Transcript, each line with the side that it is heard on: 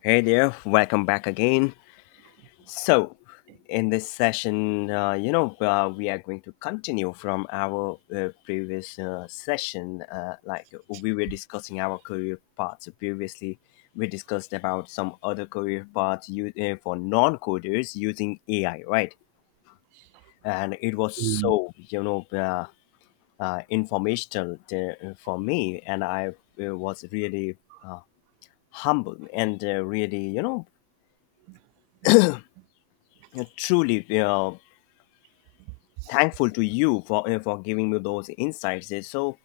left: Hey there, welcome back again. So, in this session, we are going to continue from our previous session. Like we were discussing our career paths previously. We discussed about some other career paths you, for non-coders using AI, right? And it was
right: Mm.
left: so informational for me, and I was really uh, humbled and really you know truly thankful to you for giving me those insights. Uh, So,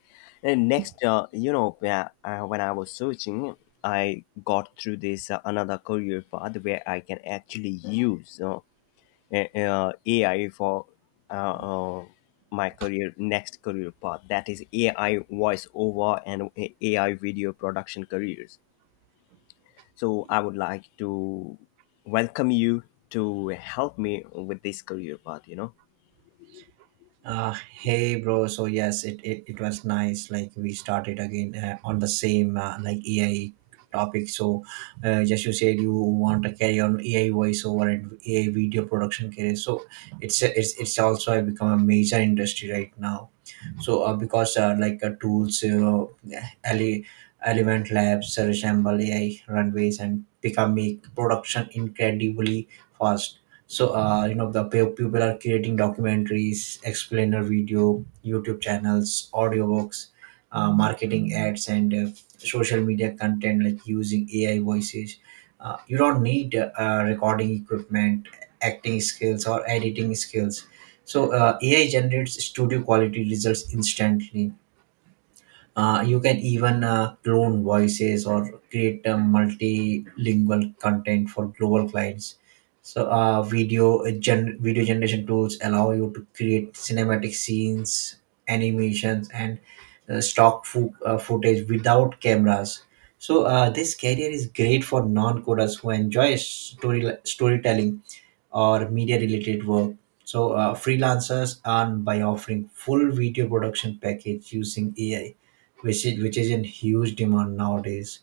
left: uh, Next, when I was searching, I got through this another career path where I can actually use AI for uh, uh, my career next career path. That is AI voice over and AI video production careers. So, I would like to welcome you to help me with this career path.
right: Uh, Hey bro, so yes, it was nice. Like we started again on the same like AI topic. So just you said you want to carry on AI voiceover and AI video production career. So it's also become a major industry right now. So because like tools ele- Element Labs resemble AI runways and become make production incredibly fast. So you know the people are creating documentaries, explainer video, YouTube channels, audiobooks, marketing ads, and social media content like using AI voices. You don't need recording equipment, acting skills, or editing skills. So AI generates studio quality results instantly. Uh, you can even clone voices or create multilingual content for global clients. So, video video generation tools allow you to create cinematic scenes, animations, and stock footage without cameras. So, this career is great for non-coders who enjoy storytelling or media related work. So freelancers earn by offering full video production package using AI, which is in huge demand nowadays.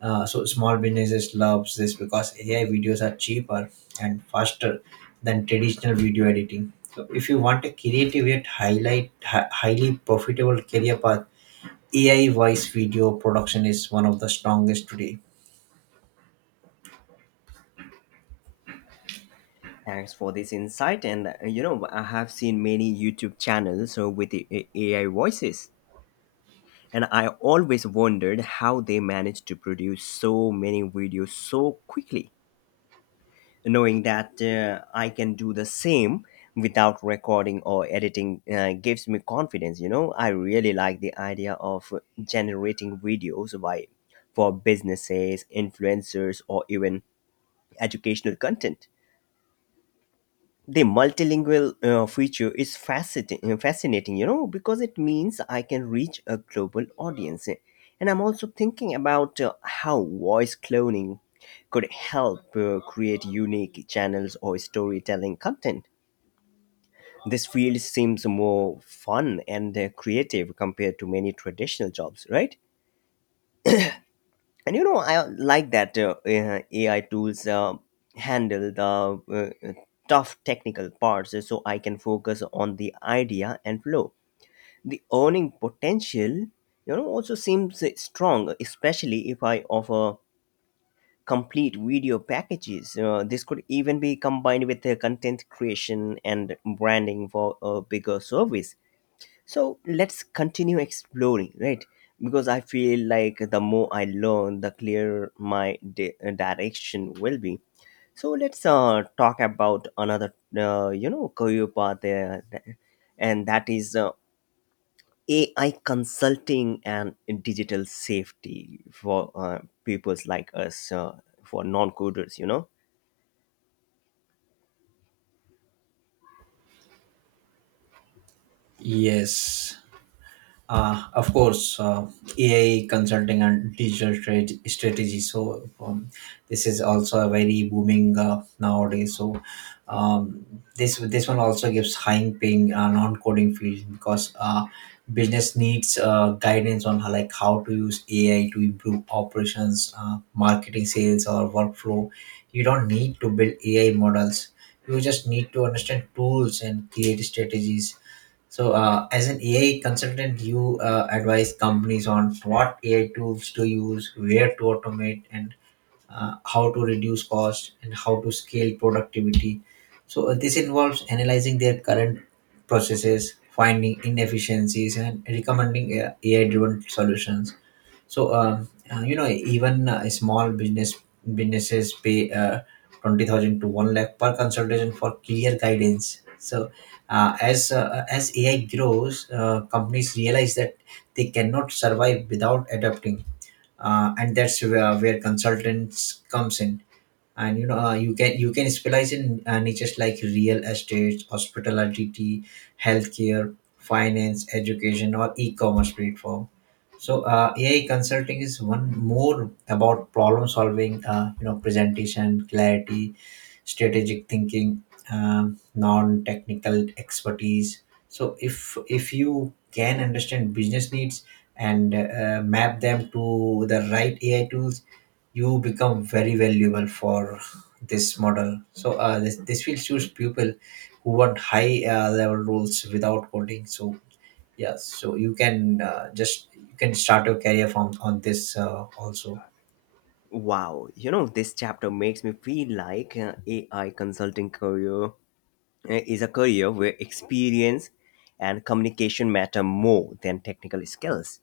right: So small businesses loves this because AI videos are cheaper and faster than traditional video editing. So if you want a creative yet highly profitable career path, AI voice video production is one of the strongest today.
left: Thanks for this insight. And I have seen many YouTube channels with the AI voices, and I always wondered how they managed to produce so many videos so quickly, knowing that I can do the same without recording or editing gives me confidence. You know, I really like the idea of generating videos by for businesses, influencers, or even educational content. The multilingual feature is fascinating, you know, because it means I can reach a global audience. And I'm also thinking about how voice cloning could help create unique channels or storytelling content. This field seems more fun and creative compared to many traditional jobs, right? And you know, I like that AI tools handle the tough technical parts, so I can focus on the idea and flow. The earning potential, you know, also seems strong, especially if I offer complete video packages. This could even be combined with content creation and branding for a bigger service. So let's continue exploring, right? Because I feel like the more I learn, the clearer my direction will be. So let's talk about another, career path there, and that is AI consulting and digital safety for peoples like us, for non-coders, you know.
right: Yes. Of course, AI consulting and digital trade strategy. So this is also a very booming nowadays. So um, this one also gives high paying non coding field because business needs guidance on how, like how to use AI to improve operations, marketing, sales, or workflow. You don't need to build AI models. You just need to understand tools and create strategies. So, as an AI consultant, you advise companies on what AI tools to use, where to automate, and how to reduce cost and how to scale productivity. So, this involves analyzing their current processes, finding inefficiencies, and recommending AI driven solutions. So, you know, even small business businesses pay 20,000 to one lakh per consultation for clear guidance. So, as AI grows, companies realize that they cannot survive without adapting, and that's where consultants comes in. And you know, you can specialize in niches like real estate, hospitality, healthcare, finance, education, or e-commerce platform. So AI consulting is one more about problem solving, you know, presentation clarity, strategic thinking, non-technical expertise. So if you can understand business needs and map them to the right AI tools, you become very valuable for this model. So this will choose people who want high level roles without coding. So yes, so you can just you can start your career from on this also.
left: Wow, you know, this chapter makes me feel like AI consulting career is a career where experience and communication matter more than technical skills.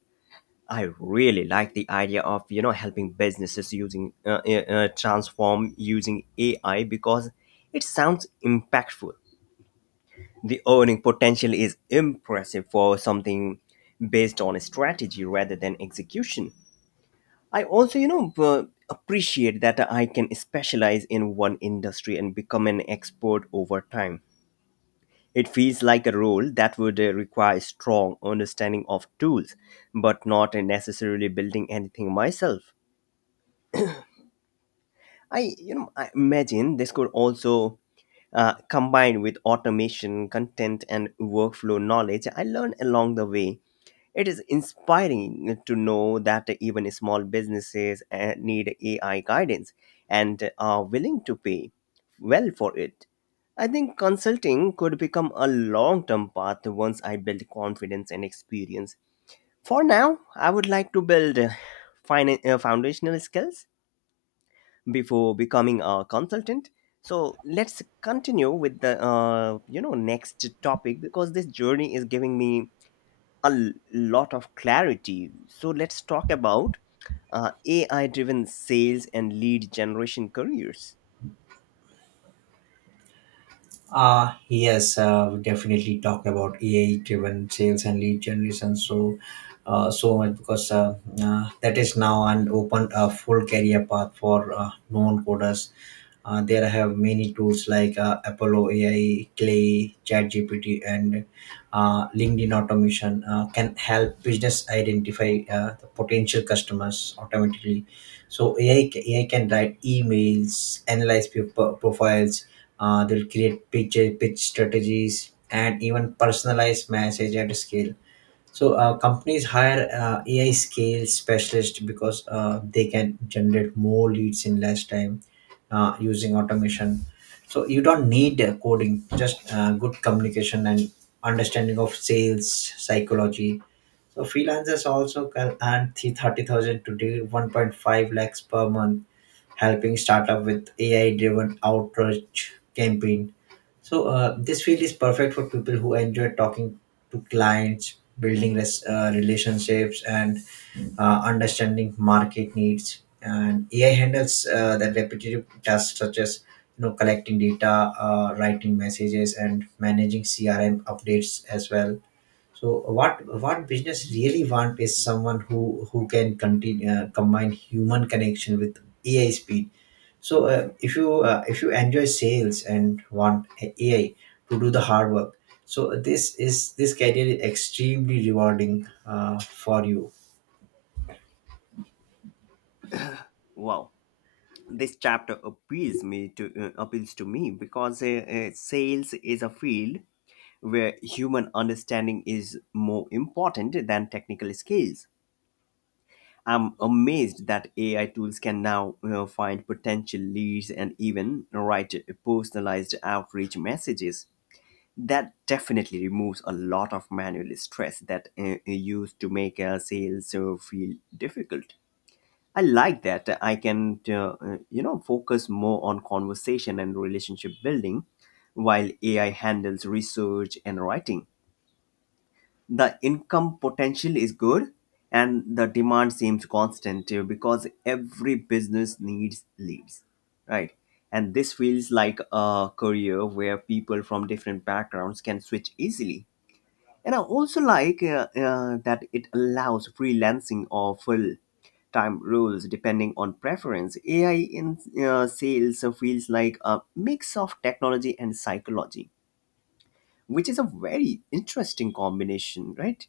left: I really like the idea of, you know, helping businesses using transform using AI, because it sounds impactful. The earning potential is impressive for something based on strategy rather than execution. I also, appreciate that I can specialize in one industry and become an expert over time. It feels like a role that would require strong understanding of tools, but not in necessarily building anything myself. I, you know, I imagine this could also combine with automation, content, and workflow knowledge I learned along the way. It is inspiring to know that even small businesses need AI guidance and are willing to pay well for it. I think consulting could become a long term path once I build confidence and experience. For now, I would like to build foundational skills before becoming a consultant. So let's continue with the, next topic, because this journey is giving me a lot of clarity. So let's talk about AI driven sales and lead generation careers.
right: Yes, we definitely talk about AI driven sales and lead generation so so much because that is now an open full career path for non coders. There I have many tools like Apollo AI, Clay, ChatGPT, and LinkedIn automation can help business identify the potential customers automatically. So AI can write emails, analyze people profiles, they'll create pitch strategies, and even personalize message at scale. So companies hire AI scale specialists because they can generate more leads in less time using automation. So you don't need coding, just good communication and understanding of sales psychology. So freelancers also can earn 30,000 to 1.5 lakhs per month helping startup with AI-driven outreach campaign. So this field is perfect for people who enjoy talking to clients, building relationships, and understanding market needs. And AI handles the repetitive tasks such as you know collecting data, writing messages, and managing CRM updates as well. So what business really want is someone who can continue combine human connection with AI speed. So if you enjoy sales and want AI to do the hard work, so this career is extremely rewarding for you.
left: Wow, this chapter appeals to me, because sales is a field where human understanding is more important than technical skills. I'm amazed that AI tools can now, you know, find potential leads and even write personalized outreach messages. That definitely removes a lot of manual stress that used to make sales feel difficult. I like that I can, focus more on conversation and relationship building while AI handles research and writing. The income potential is good and the demand seems constant, because every business needs leads, right? And this feels like a career where people from different backgrounds can switch easily. And I also like that it allows freelancing or full time roles depending on preference. AI in sales feels like a mix of technology and psychology, which is a very interesting combination, right?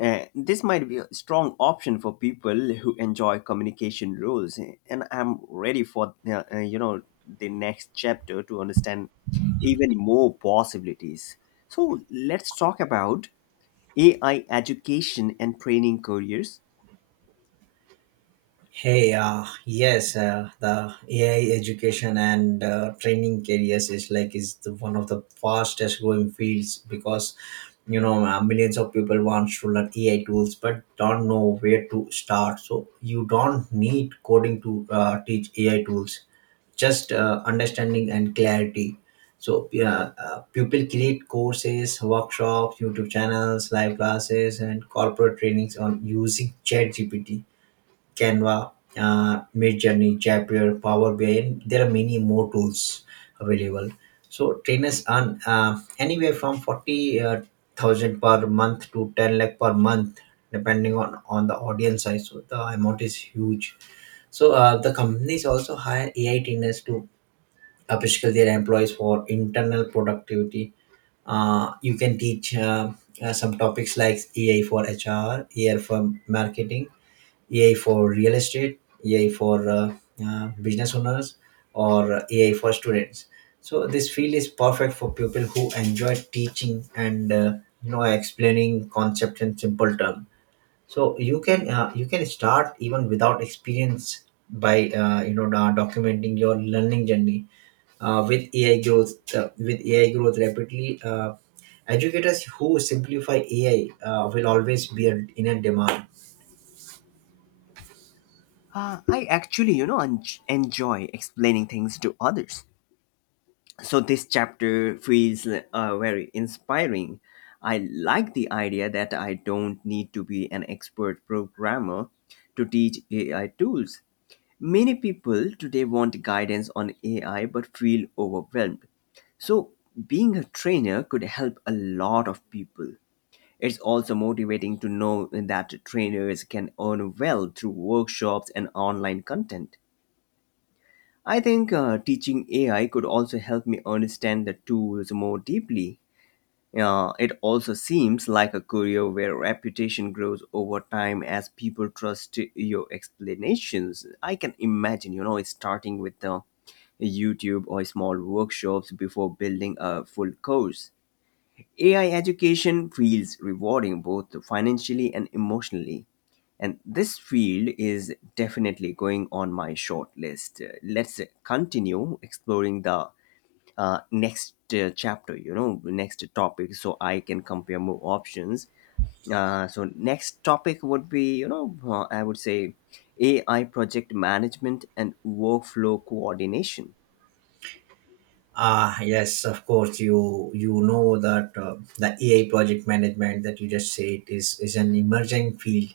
left: This might be a strong option for people who enjoy communication roles, and I'm ready for the next chapter to understand even more possibilities. So let's talk about AI education and training careers.
right: Hey, yes, the AI education and training careers is like is the one of the fastest growing fields because you know millions of people want to learn AI tools but don't know where to start. So you don't need coding to teach AI tools, just understanding and clarity. So yeah, people create courses, workshops, YouTube channels, live classes, and corporate trainings on using ChatGPT, Canva, Midjourney, Zapier, Power BI, and there are many more tools available. So trainers earn anywhere from 40 thousand per month to 10 lakh per month, depending on the audience size. So the amount is huge. So the companies also hire AI trainers to upskill their employees for internal productivity. You can teach some topics like AI for HR, AI for marketing, AI for real estate, AI for business owners, or AI for students. So this field is perfect for people who enjoy teaching and, you know, explaining concepts in simple terms. So you can start even without experience by you know documenting your learning journey. With AI growth rapidly, educators who simplify AI will always be in a demand.
left: I actually, you know, enjoy explaining things to others, so this chapter feels very inspiring. I like the idea that I don't need to be an expert programmer to teach AI tools. Many people today want guidance on AI but feel overwhelmed, so being a trainer could help a lot of people. It's also motivating to know that trainers can earn well through workshops and online content. I think teaching AI could also help me understand the tools more deeply. It also seems like a career where reputation grows over time as people trust your explanations. I can imagine, you know, starting with the YouTube or small workshops before building a full course. AI education feels rewarding both financially and emotionally. And this field is definitely going on my short list. Let's continue exploring the next chapter, you know, next topic, so I can compare more options. So, next topic would be, you know, I would say AI project management and workflow coordination.
right: Ah, yes, of course. You know that the AI project management that you just said is an emerging field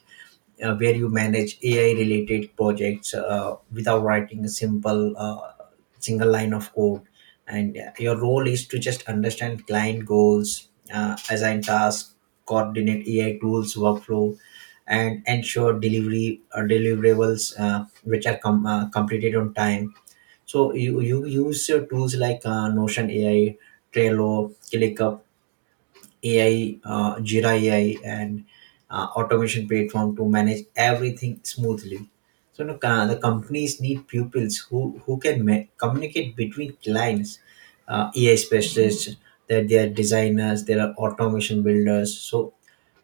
right: where you manage AI related projects without writing a simple single line of code, and your role is to just understand client goals, assign tasks, coordinate AI tools workflow, and ensure delivery deliverables which are completed on time. So you use your tools like Notion AI, Trello, ClickUp AI, Jira AI, and automation platform to manage everything smoothly. So you know, the companies need pupils who can communicate between clients, AI specialists, that they are designers, there are automation builders. So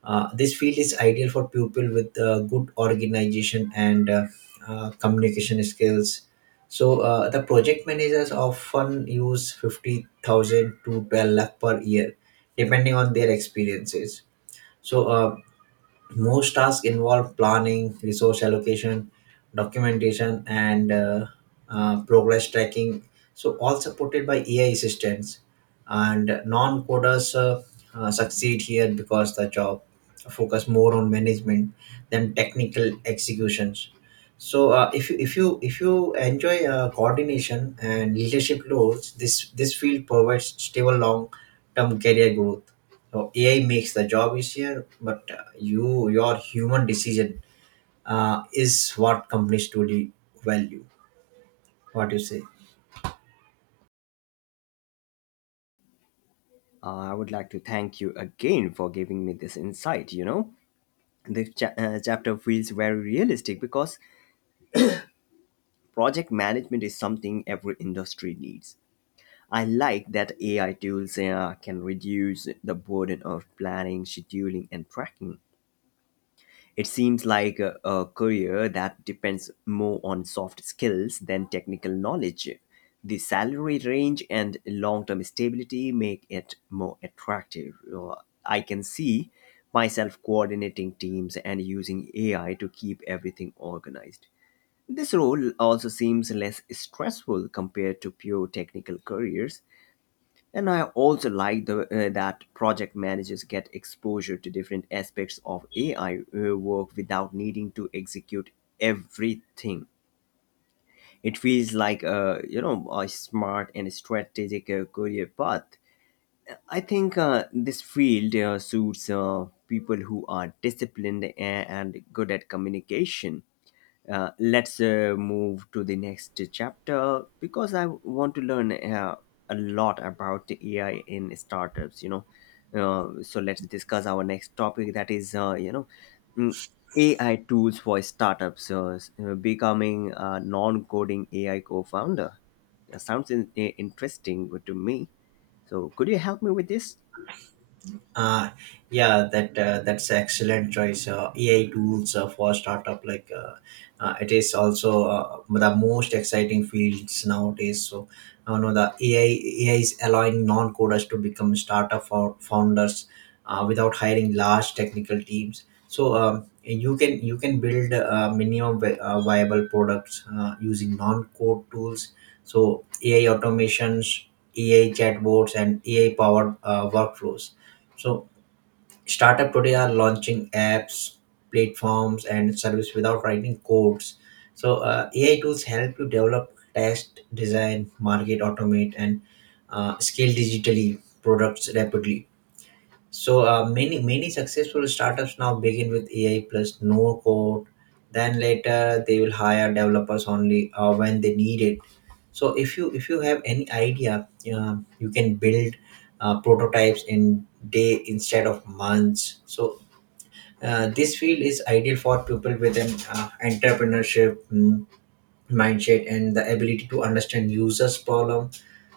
right: this field is ideal for people with good organization and communication skills. So the project managers often use 50,000 to 12 lakh per year, depending on their experiences. So most tasks involve planning, resource allocation, documentation, and progress tracking, so all supported by AI assistants. And non coders succeed here because the job focus more on management than technical executions. So if you enjoy coordination and leadership roles, this field provides stable long term career growth. So AI makes the job easier, but you your human decision is what companies truly value. What do you say?
left: I would like to thank you again for giving me this insight, you know. The chapter feels very realistic because project management is something every industry needs. I like that AI tools can reduce the burden of planning, scheduling, and tracking. It seems like a career that depends more on soft skills than technical knowledge. The salary range and long term stability make it more attractive. I can see myself coordinating teams and using AI to keep everything organized. This role also seems less stressful compared to pure technical careers, and I also like the, that project managers get exposure to different aspects of AI work without needing to execute everything. It feels like a, you know, a smart and strategic career path. I think this field suits people who are disciplined and good at communication. Let's move to the next chapter because I want to learn a lot about the AI in startups. You know, so let's discuss our next topic, that is, mm, AI tools for startups. Becoming a non-coding AI co-founder. That sounds interesting to me. So, could you help me with this?
right: Uh, yeah, that that's excellent choice. AI tools for startup like it is also the most exciting fields nowadays. So, you know, the AI is allowing non coders to become startup for founders without hiring large technical teams. So you can build minimum viable products using non code tools. So AI automations, AI chatbots, and AI powered workflows. So startup today are launching apps, platforms, and service without writing codes. So AI tools help you develop, test, design, market, automate, and scale digitally products rapidly. So many successful startups now begin with AI plus no code. Then later they will hire developers only when they need it. So if you have any idea, you can build prototypes in day instead of months. So this field is ideal for people with an entrepreneurship mindset and the ability to understand users problem.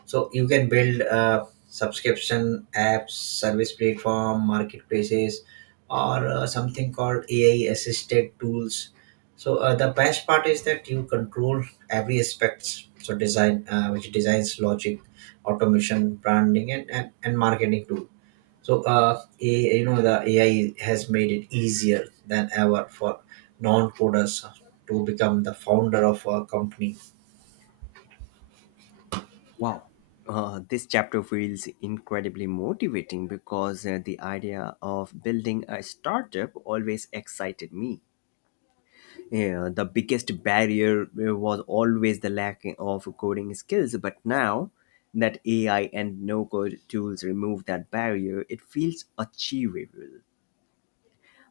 right: So you can build subscription apps, service platform, marketplaces, or something called AI assisted tools. So the best part is that you control every aspects, so design, which designs, logic, automation, branding, and, marketing too. So, you know, the AI has made it easier than ever for non-coders to become the founder of a company.
left: Wow. This chapter feels incredibly motivating because the idea of building a startup always excited me. Yeah, the biggest barrier was always the lack of coding skills, but now that AI and no code tools remove that barrier, it feels achievable.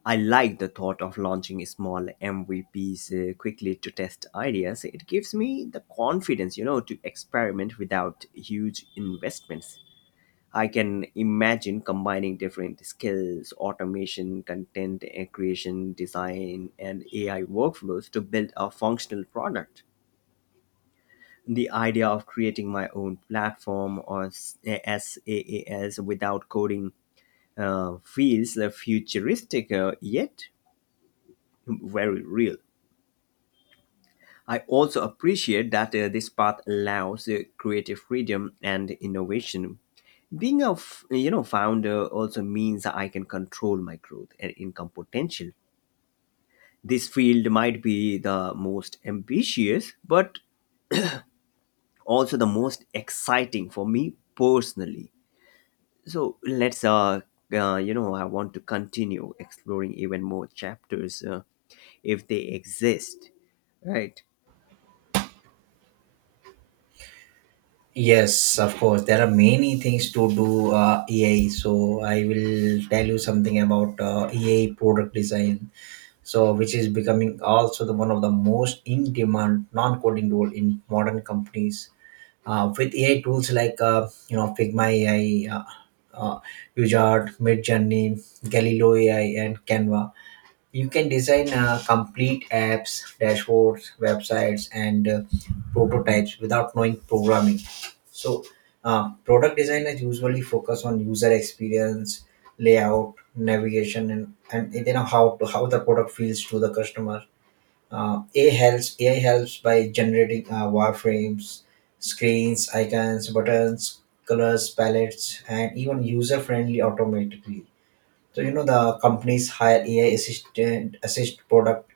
left: I like the thought of launching small MVPs quickly to test ideas. It gives me the confidence, you know, to experiment without huge investments. I can imagine combining different skills, automation, content creation, design, and AI workflows to build a functional product. The idea of creating my own platform or SaaS without coding feels futuristic yet very real. I also appreciate that this path allows creative freedom and innovation. Being a founder also means I can control my growth and income potential. This field might be the most ambitious, but also the most exciting for me personally. So let's, I want to continue exploring even more chapters if they exist, right?
right: Yes, of course, there are many things to do AI. So, I will tell you something about AI product design, so which is becoming also the one of the most in-demand non-coding role in modern companies, with AI tools like you know Figma AI, uh, UJART, Midjourney, Galileo AI, and Canva. You can design complete apps, dashboards, websites, and prototypes without knowing programming. So, product designers usually focus on user experience, layout, navigation, and then how the product feels to the customer. AI helps by generating wireframes, screens, icons, buttons, colors, palettes, and even user-friendly automatically. So you know the companies hire AI assist product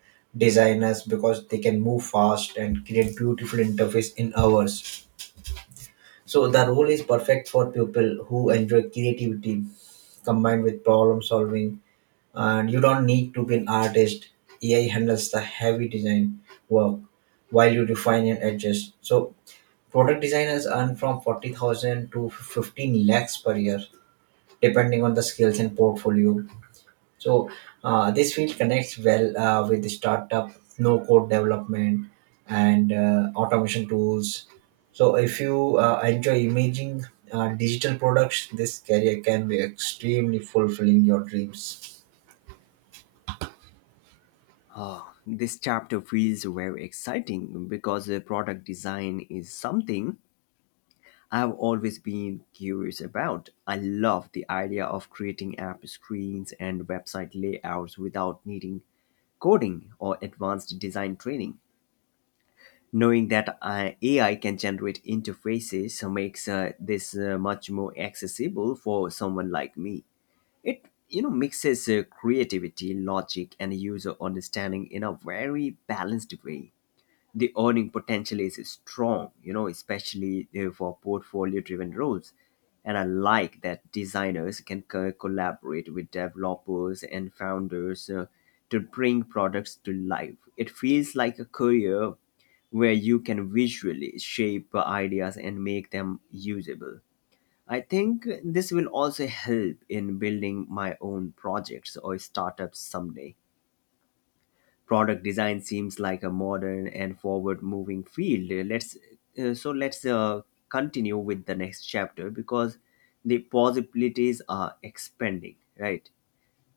right: designers because they can move fast and create beautiful interface in hours. So the role is perfect for people who enjoy creativity combined with problem solving, and you don't need to be an artist. AI handles the heavy design work while you refine and adjust. So product designers earn from 40,000 to 15 lakhs per year, depending on the skills and portfolio. So this field connects well with the startup, no code development, and automation tools. So if you enjoy imaging digital products, this career can be extremely fulfilling your dreams.
left: Oh, this chapter feels very exciting because product design is something I've always been curious about. I love the idea of creating app screens and website layouts without needing coding or advanced design training. Knowing that AI can generate interfaces makes this much more accessible for someone like me. It, you know, mixes creativity, logic, and user understanding in a very balanced way. The earning potential is strong, you know, especially for portfolio driven roles. And I like that designers can collaborate with developers and founders to bring products to life. It feels like a career where you can visually shape ideas and make them usable. I think this will also help in building my own projects or startups someday. Product design seems like a modern and forward moving field. Let's so let's continue with the next chapter, because the possibilities are expanding, right?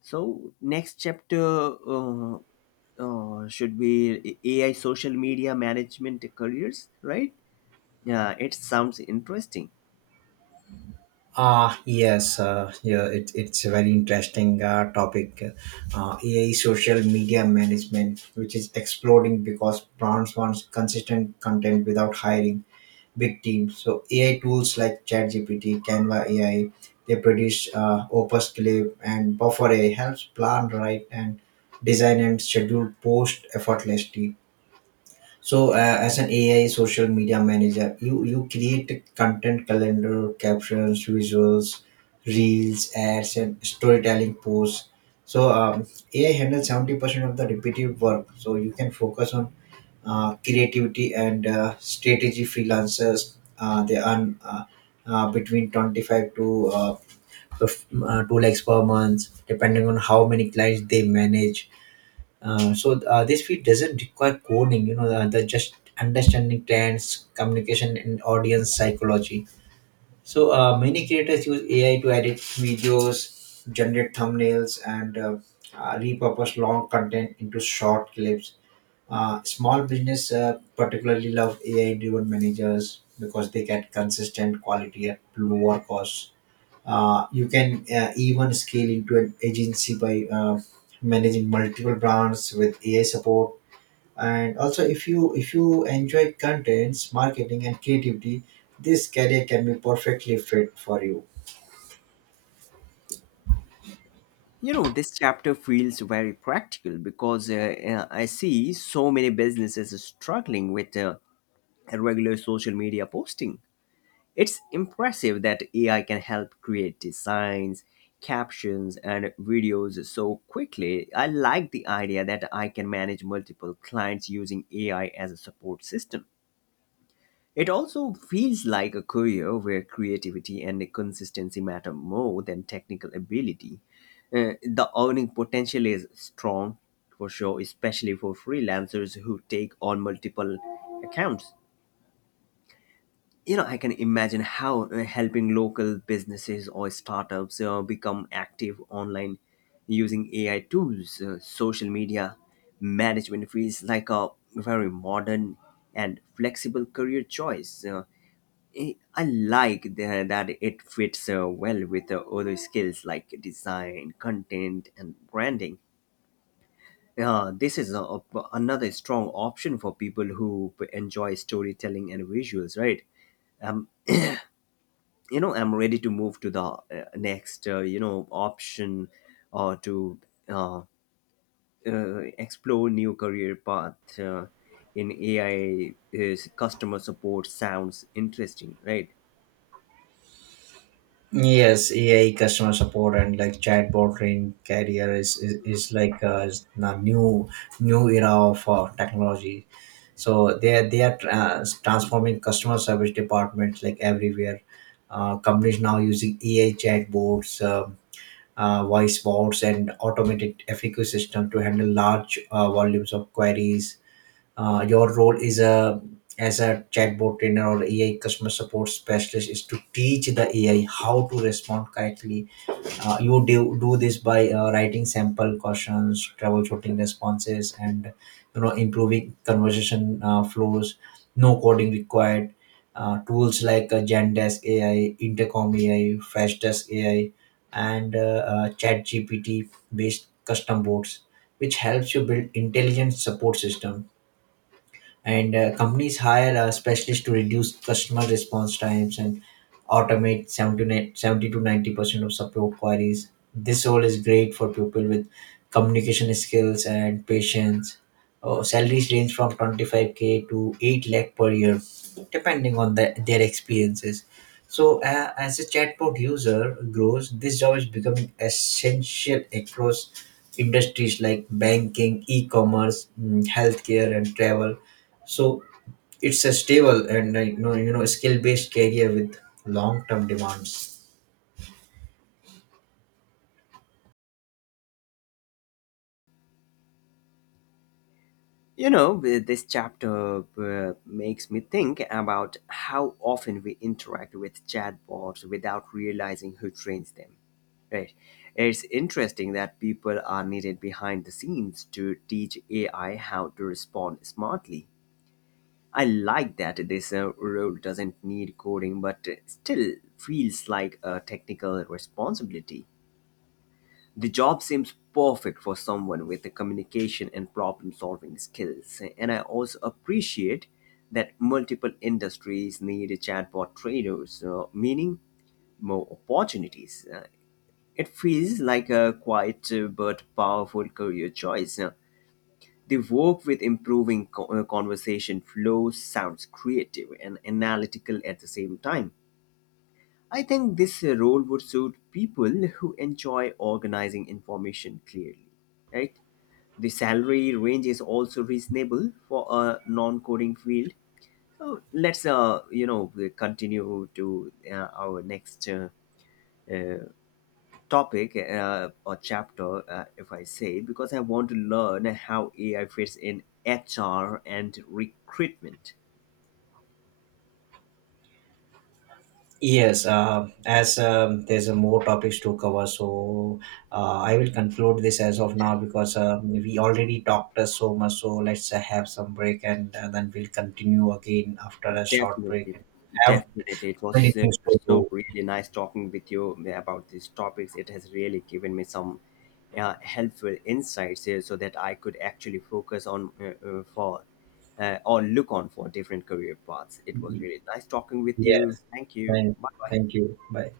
left: So next chapter uh, should be AI social media management careers, right? Yeah, it sounds interesting.
right: It's a very interesting topic. AI social media management, which is exploding because brands want consistent content without hiring big teams. So AI tools like ChatGPT, Canva AI, they produce Opus Clip and Buffer AI helps plan, write, and design and schedule post effortlessly. So, as an AI social media manager, you create a content calendar, captions, visuals, reels, ads, and storytelling posts. So, um, AI handles 70% of the repetitive work. So you can focus on creativity and strategy. Freelancers they earn between 25 to two lakhs per month, depending on how many clients they manage. This field doesn't require coding, you know, the just understanding trends, communication, and audience psychology. So many creators use AI to edit videos, generate thumbnails, and repurpose long content into short clips. Small business particularly love AI-driven managers because they get consistent quality at lower costs. You can even scale into an agency by managing multiple brands with AI support. And also, if you enjoy contents, marketing, and creativity, this career can be perfectly fit for you.
left: You know, this chapter feels very practical because I see so many businesses struggling with regular social media posting. It's impressive that AI can help create designs, captions, and videos so quickly. I like the idea that I can manage multiple clients using AI as a support system. It also feels like a career where creativity and consistency matter more than technical ability. The earning potential is strong, for sure, especially for freelancers who take on multiple accounts. You know, I can imagine how, helping local businesses or startups become active online using AI tools. Social media management feels like a very modern and flexible career choice. Uh, i I like the, that it fits well with other skills like design, content, and branding. This is another strong option for people who enjoy storytelling and visuals, right? Um, you know I'm ready to move to the, next, option, or to uh, explore new career path. In AI is customer support, sounds interesting, right?
right: Yes, AI customer support and like chatbot trained career is, is like a new new era of technology. So they are transforming customer service departments like everywhere. Companies now using AI chatbots, voice bots, and automated FAQ system to handle large volumes of queries. Your role is a as a chatbot trainer or AI customer support specialist is to teach the AI how to respond correctly. You do this by writing sample questions, troubleshooting responses, and improving conversation flows. No coding required. Tools like Zendesk AI, Intercom AI, Freshdesk AI, and ChatGPT based custom bots, which helps you build intelligent support system. And companies hire specialists to reduce customer response times and automate 70 to 90% of support queries. This role is great for people with communication skills and patience. Salaries range from 25k to 8 lakh per year, depending on their experiences. So as a chatbot user grows, this job is becoming essential across industries like banking, e-commerce, healthcare, and travel. So it's a stable and skill based career with long term demands.
left: You know, this chapter makes me think about how often we interact with chatbots without realizing who trains them. Right. It's interesting that people are needed behind the scenes to teach AI how to respond smartly. I like that this role doesn't need coding but still feels like a technical responsibility. The job seems perfect for someone with the communication and problem solving skills. And I also appreciate that multiple industries need chatbot traders, meaning more opportunities. It feels like a quiet but powerful career choice. They work with improving conversation flow, sounds creative and analytical at the same time. I think this role would suit people who enjoy organizing information clearly, right? The salary range is also reasonable for a non-coding field. So let's, continue to our next uh, topic or chapter, if I say, because I want to learn how AI fits in HR and recruitment.
right: Yes, as There's a more topics to cover, so I will conclude this as of now because we already talked so much. So let's have some break and then we'll continue again after a short break.
left: Definitely,
right: Have
left: definitely, it
right: many
left: was
right: things to
left: so
right: do.
left: really nice talking with you about these topics. It has really given me some helpful insights here, so that I could actually focus on for or look on for different career paths. It was really nice talking with you.
right: Yes,
left: Thank you.
right: thank,
left: Bye bye.
right: thank you. Bye.